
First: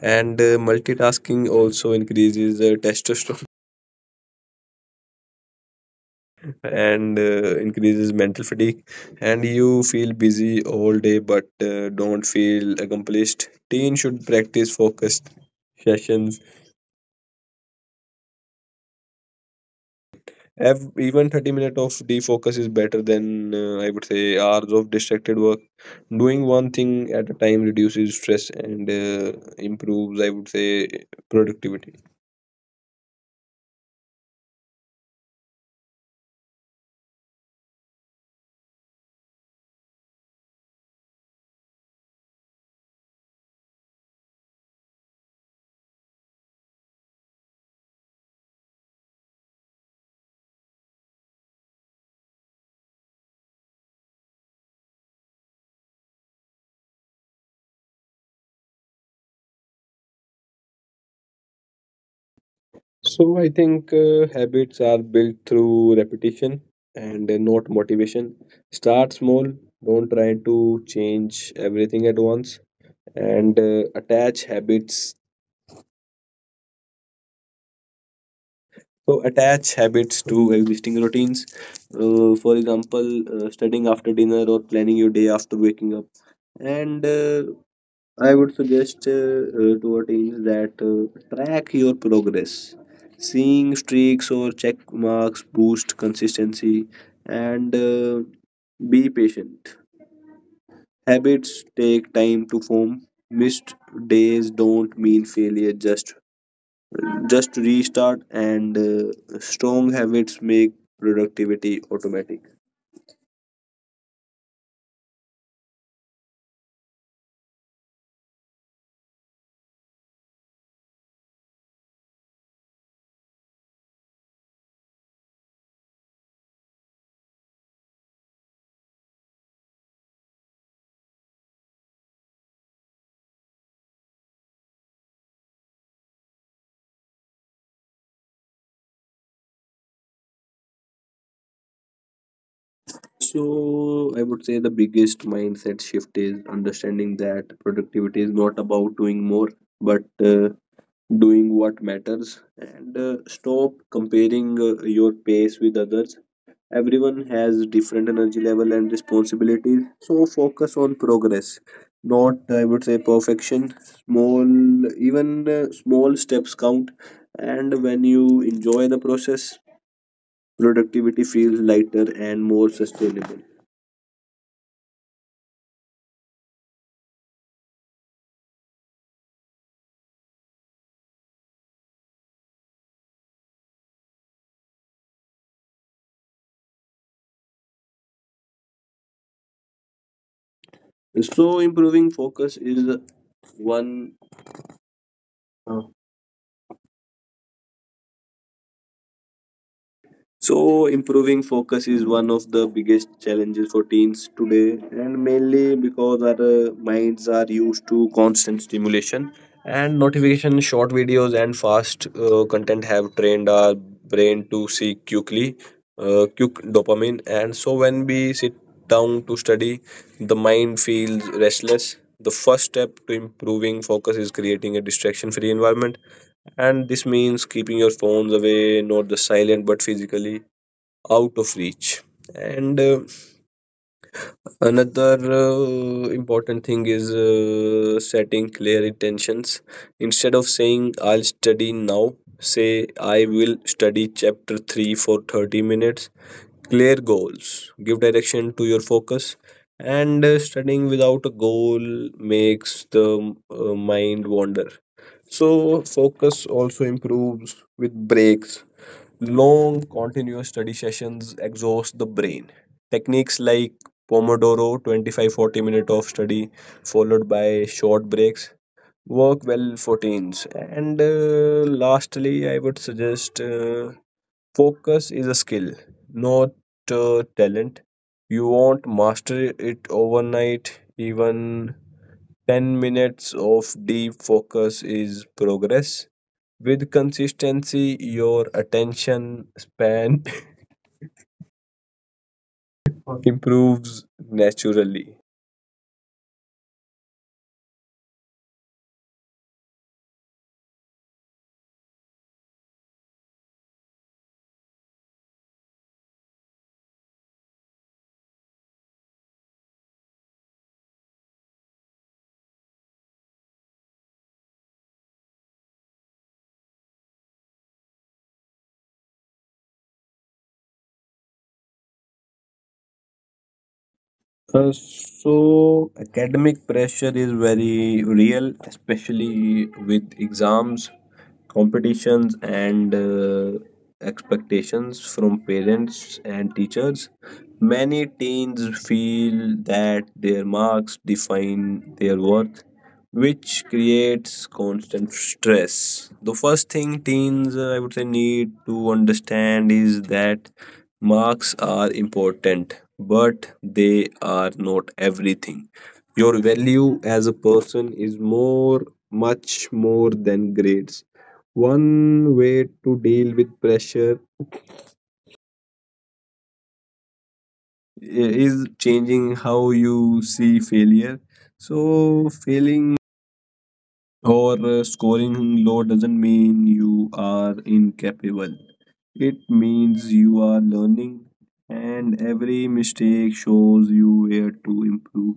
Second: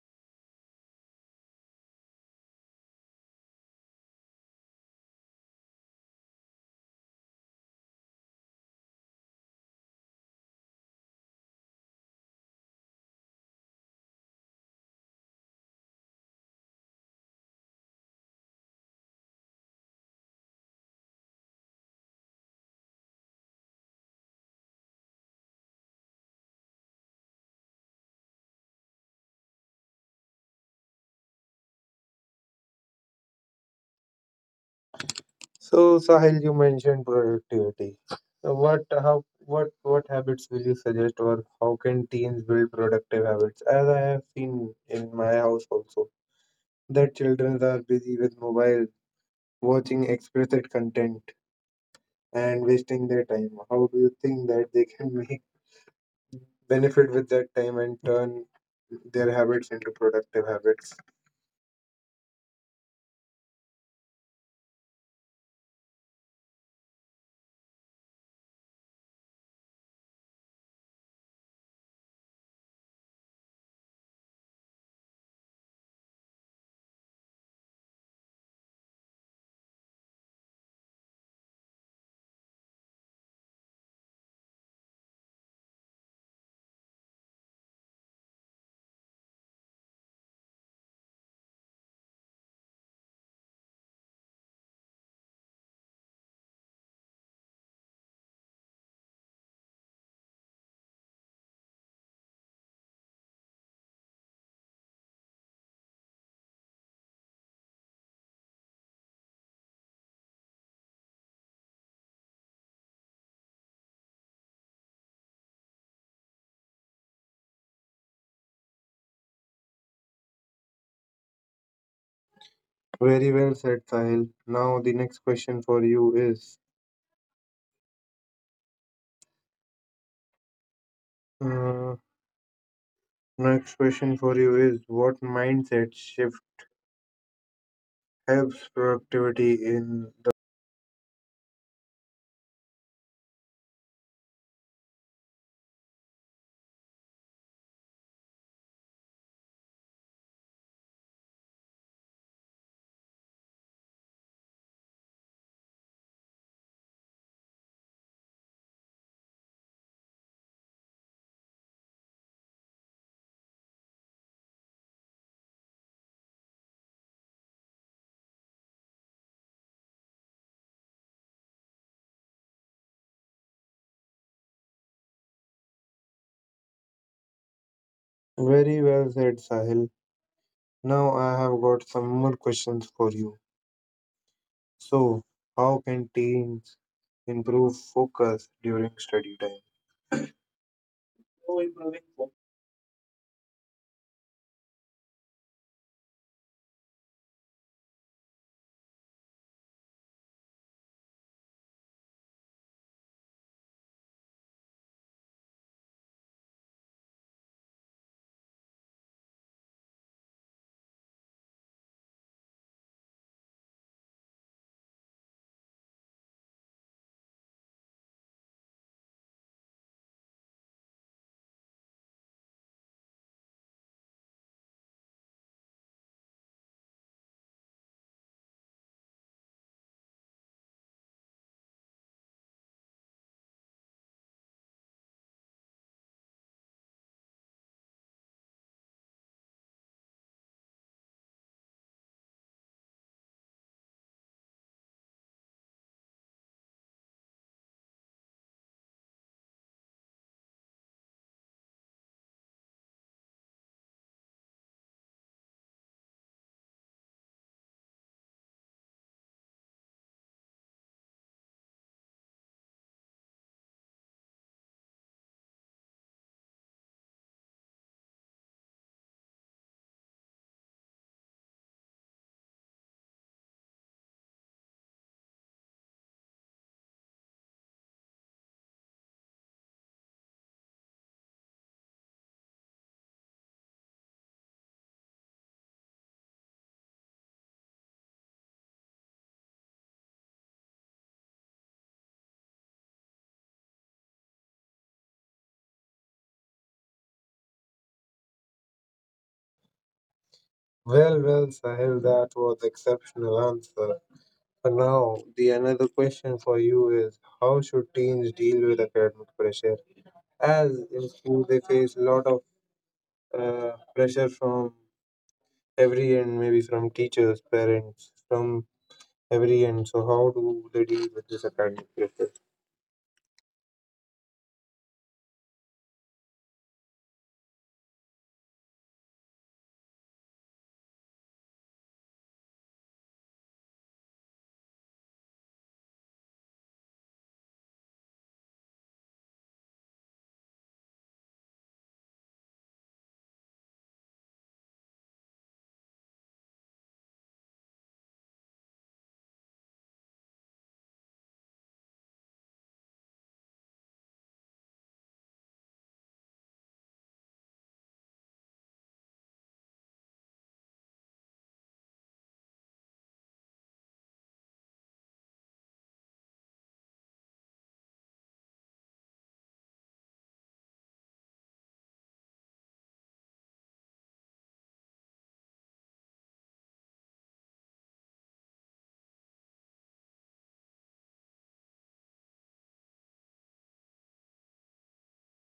Speaker 2: And multitasking also increases testosterone and increases mental fatigue. And you feel busy all day but don't feel accomplished. Teens should practice focused sessions. Even 30 minutes of defocus is better than I would say hours of distracted work. Doing one thing at a time reduces stress and improves, I would say, productivity.
Speaker 1: So Sahil, you mentioned productivity. So, What how what habits will you suggest, or how can teens build productive habits? As I have seen in my house also that children are busy with mobile, watching explicit content and wasting their time. How do you think that they can make benefit with that time and turn their habits into productive habits?
Speaker 2: So I think habits are built through repetition and not motivation. Start small, don't try to change everything at once, and attach habits So attach habits to existing routines. For example, studying after dinner or planning your day after waking up. And I would suggest to our teens that track your progress. Seeing streaks or check marks boost consistency, and be patient. Habits take time to form. Missed days don't mean failure, just restart, and strong habits make productivity automatic.
Speaker 1: Very well said, Sahil. Now the next question for you is uh, next question for you is what mindset shift helps productivity in the
Speaker 2: So I would say the biggest mindset shift is understanding that productivity is not about doing more, but doing what matters, and stop comparing your pace with others. Everyone has different energy level and responsibilities, so focus on progress, not I would say perfection. Small, even small steps count, and when you enjoy the process, productivity feels lighter and more sustainable.
Speaker 1: very well said, Sahil. Now I have got some more questions for you. So, how can teens improve focus during study time?
Speaker 2: So improving
Speaker 1: Well,
Speaker 2: focus is one uh, So, improving focus is one of the biggest challenges for teens today, and mainly because our minds are used to constant stimulation and notification. Short videos and fast content have trained our brain to seek quickly, quick dopamine. And so, when we sit down to study, the mind feels restless. The first step to improving focus is creating a distraction free environment, and this means keeping your phones away, not the silent but physically out of reach. And another important thing is setting clear intentions. Instead of saying "I'll study now," say "I will study chapter 3 for 30 minutes." Clear goals give direction to your focus, and studying without a goal makes the mind wander. So focus also improves with breaks. Long, continuous study sessions exhaust the brain. Techniques like Pomodoro, 25 40 minute of study, followed by short breaks, work well for teens. And lastly, I would suggest focus is a skill, not talent. You won't master it overnight. Even 10 minutes of deep focus is progress. With consistency, your attention span improves naturally.
Speaker 1: well, Sahil, that was exceptional answer. And now, the another question for you is, how should teens deal with academic pressure? As in school, they face a lot of pressure from every end, maybe from teachers, parents, from every end. So, how do they deal with this academic pressure?
Speaker 2: So academic pressure is very real, especially with exams, competitions, and expectations from parents and teachers. Many teens feel that their marks define their worth, which creates constant stress. The first thing teens, I would say, need to understand is that marks are important but they are not everything. Your value as a person is much more than grades. One way to deal with pressure i- is changing how you see failure. So, failing or scoring low doesn't mean you are incapable. It means you are learning, and every mistake shows you where to improve.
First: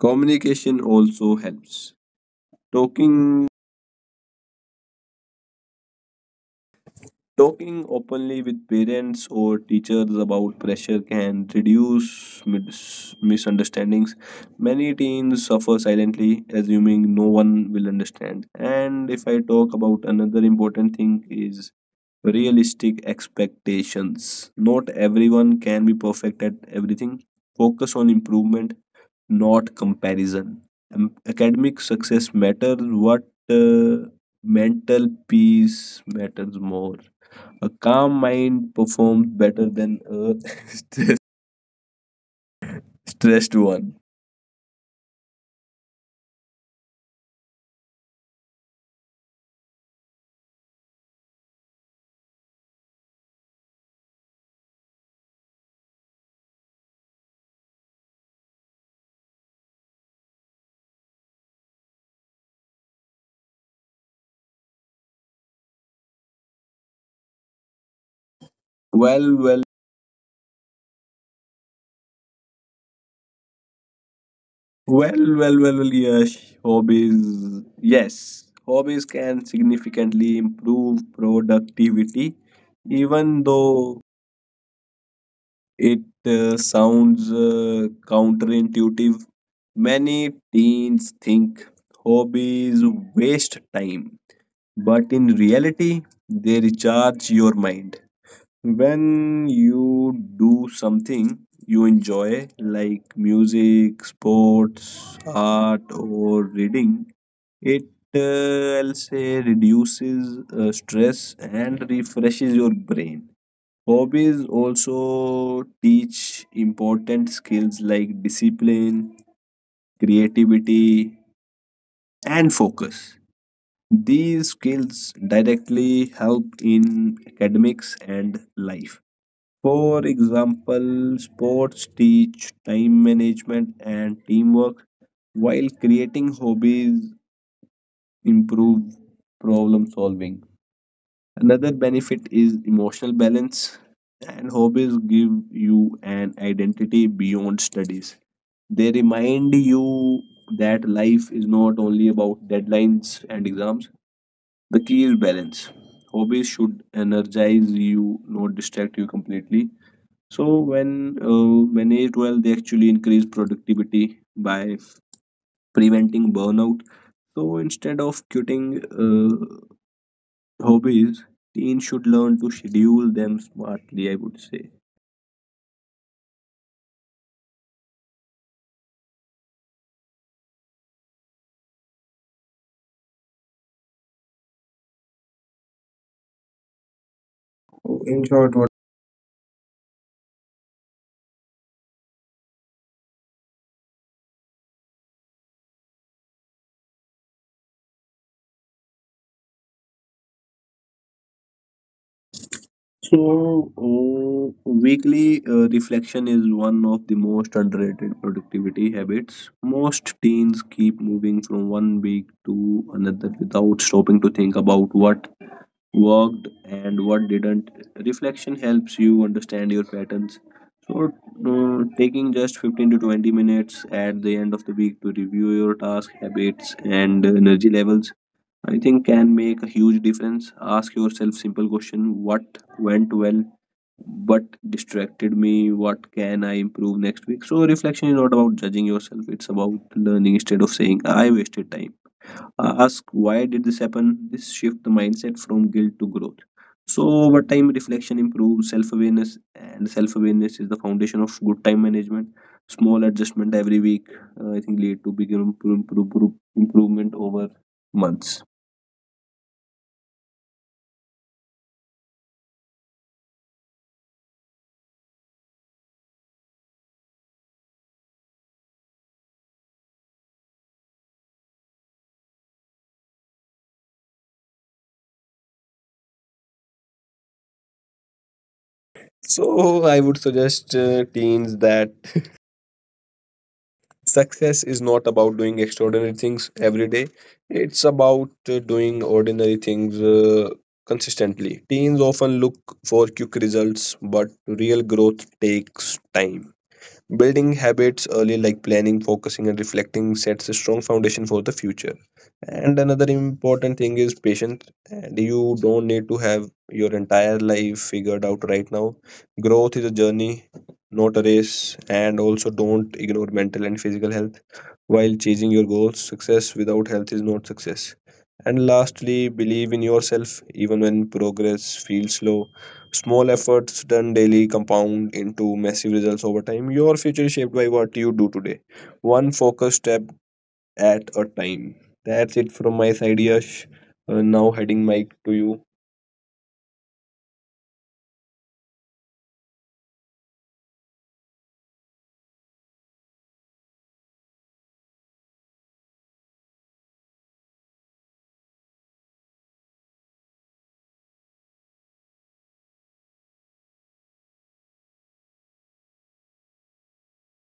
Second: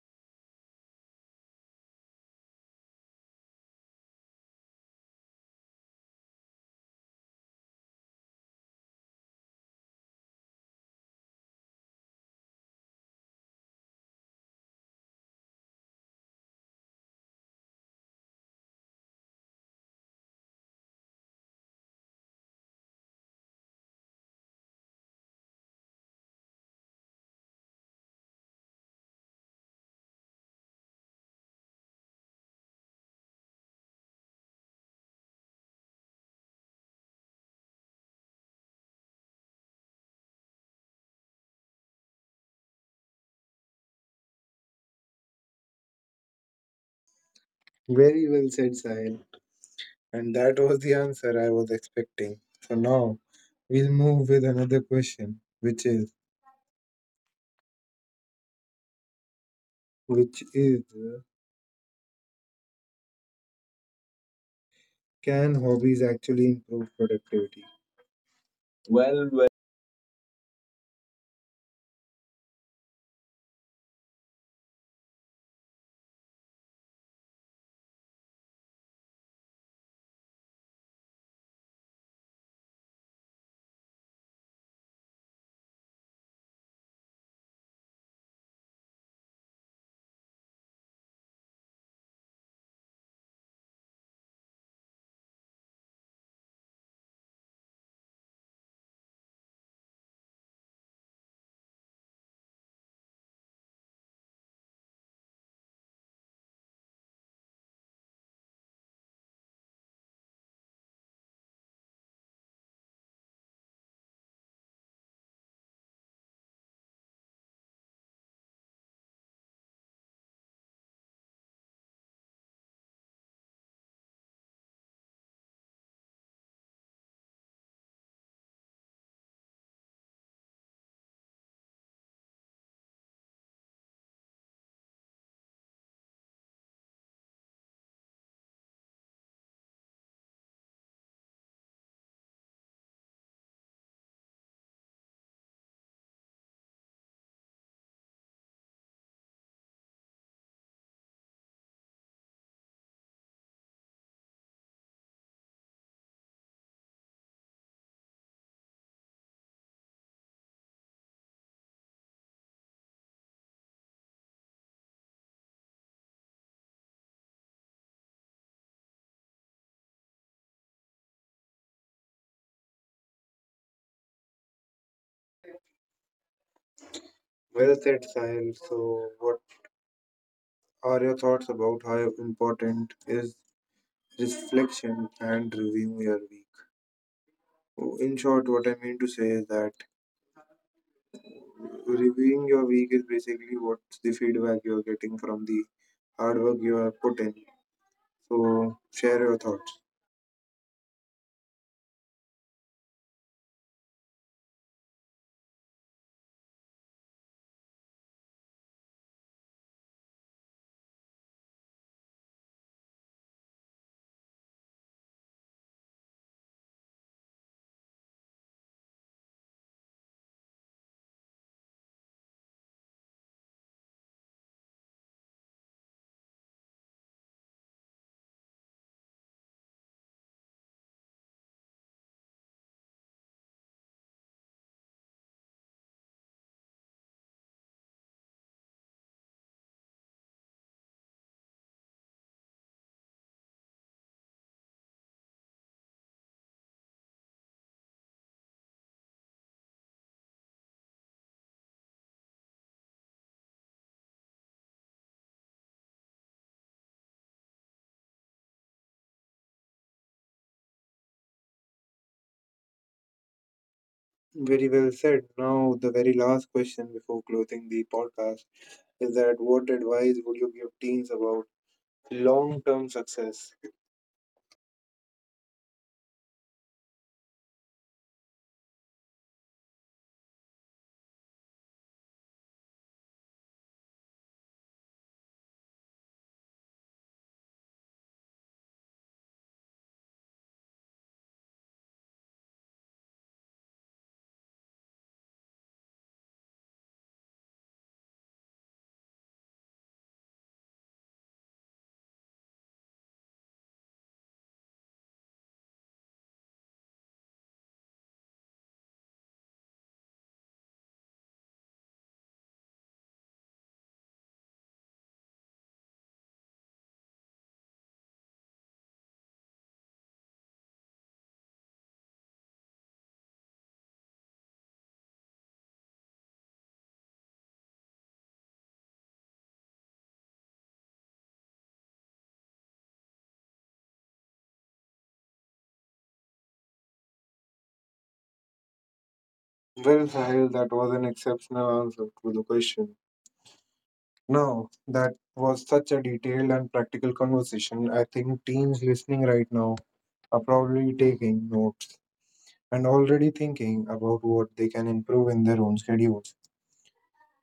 Speaker 2: Communication also helps. Talking Talking openly with parents or teachers about pressure can reduce misunderstandings. Many teens suffer silently, assuming no one will understand. And if I talk about another important thing, is realistic expectations. Not everyone can be perfect at everything. Focus on improvement, not comparison. Academic success matters, what uh, mental peace matters more. A calm mind performs better than a stress- stressed one.
Speaker 1: Very well said, Sahil. And that was the answer I was expecting. So now we'll move with another question, which is which is uh, can hobbies actually improve productivity? Well,
Speaker 2: Well,
Speaker 1: well.
Speaker 2: well, well, well, well, well, yes, hobbies. Yes, hobbies can significantly improve productivity, even though it sounds counterintuitive. Many teens think hobbies waste time, but in reality, they recharge your mind. When you do something you enjoy, like music, sports, art, or reading, it I'll say reduces stress and refreshes your brain. Hobbies also teach important skills like discipline, creativity, and focus. These skills directly help in academics and life. For example, sports teach time management and teamwork, while creating hobbies improve problem solving. Another benefit is emotional balance, and hobbies give you an identity beyond studies. They remind you that life is not only about deadlines and exams. The key is balance. Hobbies should energize you, not distract you completely. So, when managed well, they actually increase productivity by preventing burnout. So, instead of quitting, hobbies, teens should learn to schedule them smartly, I would say.
Speaker 1: Well said, Sahil. So what are your thoughts about how important is reflection and reviewing your week? In
Speaker 2: In
Speaker 1: short,
Speaker 2: short, what?
Speaker 1: what I mean to say is that reviewing your week is basically what's the feedback you're getting from the hard work you have put in. So share your thoughts.
Speaker 2: So, weekly reflection is one of the most underrated productivity habits. Most teens keep moving from one week to another without stopping to think about what worked and what didn't. Reflection helps you understand your patterns. So, taking just 15 to 20 minutes at the end of the week to review your task habits and energy levels, I think can make a huge difference. Ask yourself simple question: what went well? What distracted me? What can I improve next week? So, reflection is not about judging yourself; it's about learning. Instead of saying "I wasted time," ask "why did this happen?" This shift the mindset from guilt to growth. So over time reflection improves self-awareness, and self-awareness is the foundation of good time management. Small adjustment every week, I think, lead to bigger improvement over months.
Speaker 1: Very well said. Now, the very last question before closing the podcast is that what advice would you give teens about long term success?
Speaker 2: So I would suggest teens that success is not about doing extraordinary things every day, it's about doing ordinary things consistently. Teens often look for quick results, but real growth takes time. Building habits early, like planning, focusing, and reflecting, sets a strong foundation for the future. And another important thing is patience. And you don't need to have your entire life figured out right now. Growth is a journey, not a race. And also, don't ignore mental and physical health while chasing your goals. Success without health is not success. And lastly, believe in yourself even when progress feels slow. Small efforts done daily compound into massive results over time. Your future is shaped by what you do today, one focused step at a time. That's it from my side, Yash. Now heading mic to you.
Speaker 1: Well, Sahil, that was an exceptional answer to the question. Now, that was such a detailed and practical conversation. I think teens listening right now are probably taking notes and already thinking about what they can improve in their own schedules.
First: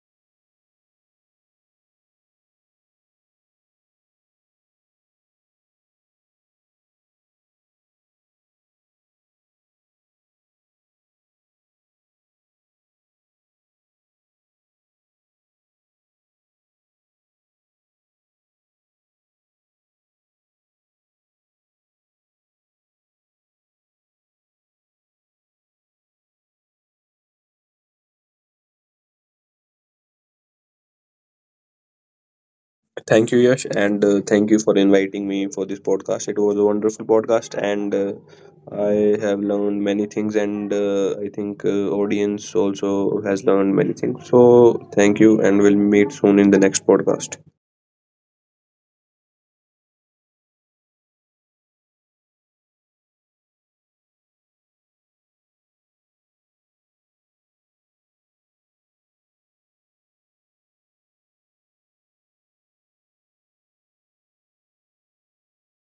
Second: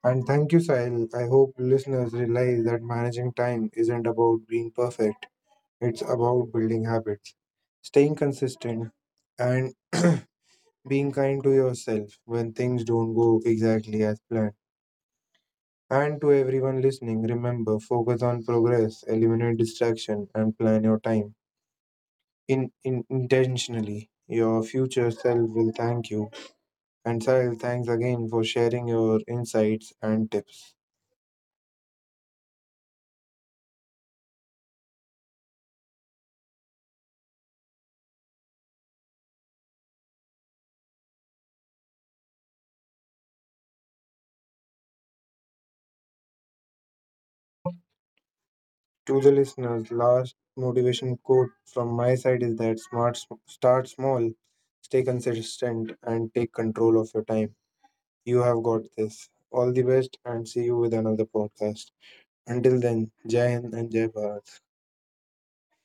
Speaker 1: And thank you, Sahil. I hope listeners realize that managing time isn't about being perfect. It's about building habits, staying consistent, and being kind to yourself when things don't go exactly as planned. And to everyone listening, remember focus on progress, eliminate distraction, and plan your time in intentionally. Your future self will thank you. And Sahil, thanks again for sharing your insights and tips.
Speaker 2: Thank you, Yash, and thank you for inviting me for this podcast. It was a wonderful podcast, and I have learned many things, and I think audience also has learned many things. So thank you, and we'll meet soon in the next podcast.
Speaker 1: To the listeners, last motivation quote from my side is that smart start small, stay consistent and take control of your time. You have got this. All the best and see you with another podcast. Until then, Jai Hind and Jai Bharat.